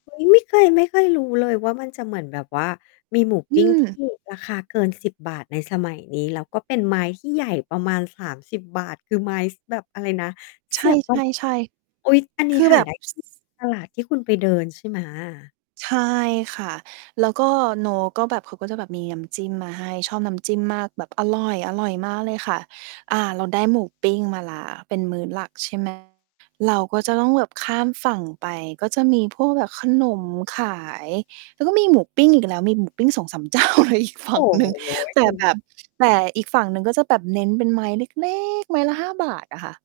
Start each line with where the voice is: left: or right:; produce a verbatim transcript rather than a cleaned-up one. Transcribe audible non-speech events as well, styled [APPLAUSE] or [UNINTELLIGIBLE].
left: เฮ้ย ไม่เคย ไม่เคยรู้เลยว่า มันจะเหมือนแบบว่ามีหมู
right: อ
left: ป
right: ื
left: ิ้ง
right: ม
left: ที่ ราคาเกิน สิบ บาท ในสมัยนี้ แล้วก็เป็นไม้ที่ใหญ่ประมาณ สามสิบ บาท คือไม้ ส แบบ อะไรนะ
right: ใ
left: เสียบ [UNINTELLIGIBLE]
right: ช่ ๆ
left: อุ๊ย อัน
right: ๆ
left: น
right: ค
left: ี้
right: ือ
left: ห
right: แบ
left: า
right: บ
left: ได้ที่ ตลาดที่คุณไปเดิน ใช่ไหม?
right: ใช่ค่ะ แล้วก็ เนาะ ก็แบบ เขาก็จะแบบมีน้ำจิ้มมาให้ ชอบน้ำจิ้มมาก แบบอร่อย อร่อยมากเลยค่ะ อา เราได้หมูปิ้งมาแล้ว เป็นมื้อหลักใช่ ไหม เราก็จะต้องแบบข้ามฝั่งไป ก็จะมีพวกแบบขนมขาย แล้วก็มีหมูปิ้งอีกแล้ว มีหมูปิ้ง สองสาม เจ้าเลย อีกฝ
left: โอ
right: ั่ง
left: ้
right: หนึ่ง
left: โ
right: แต่แ
left: ฮ
right: บบ แต่อีกฝั่งหนึ่งก็จะแบบเน้นเป็นไม้เล็ก ๆ ไม้ละ ห้า บาทอะค่ะ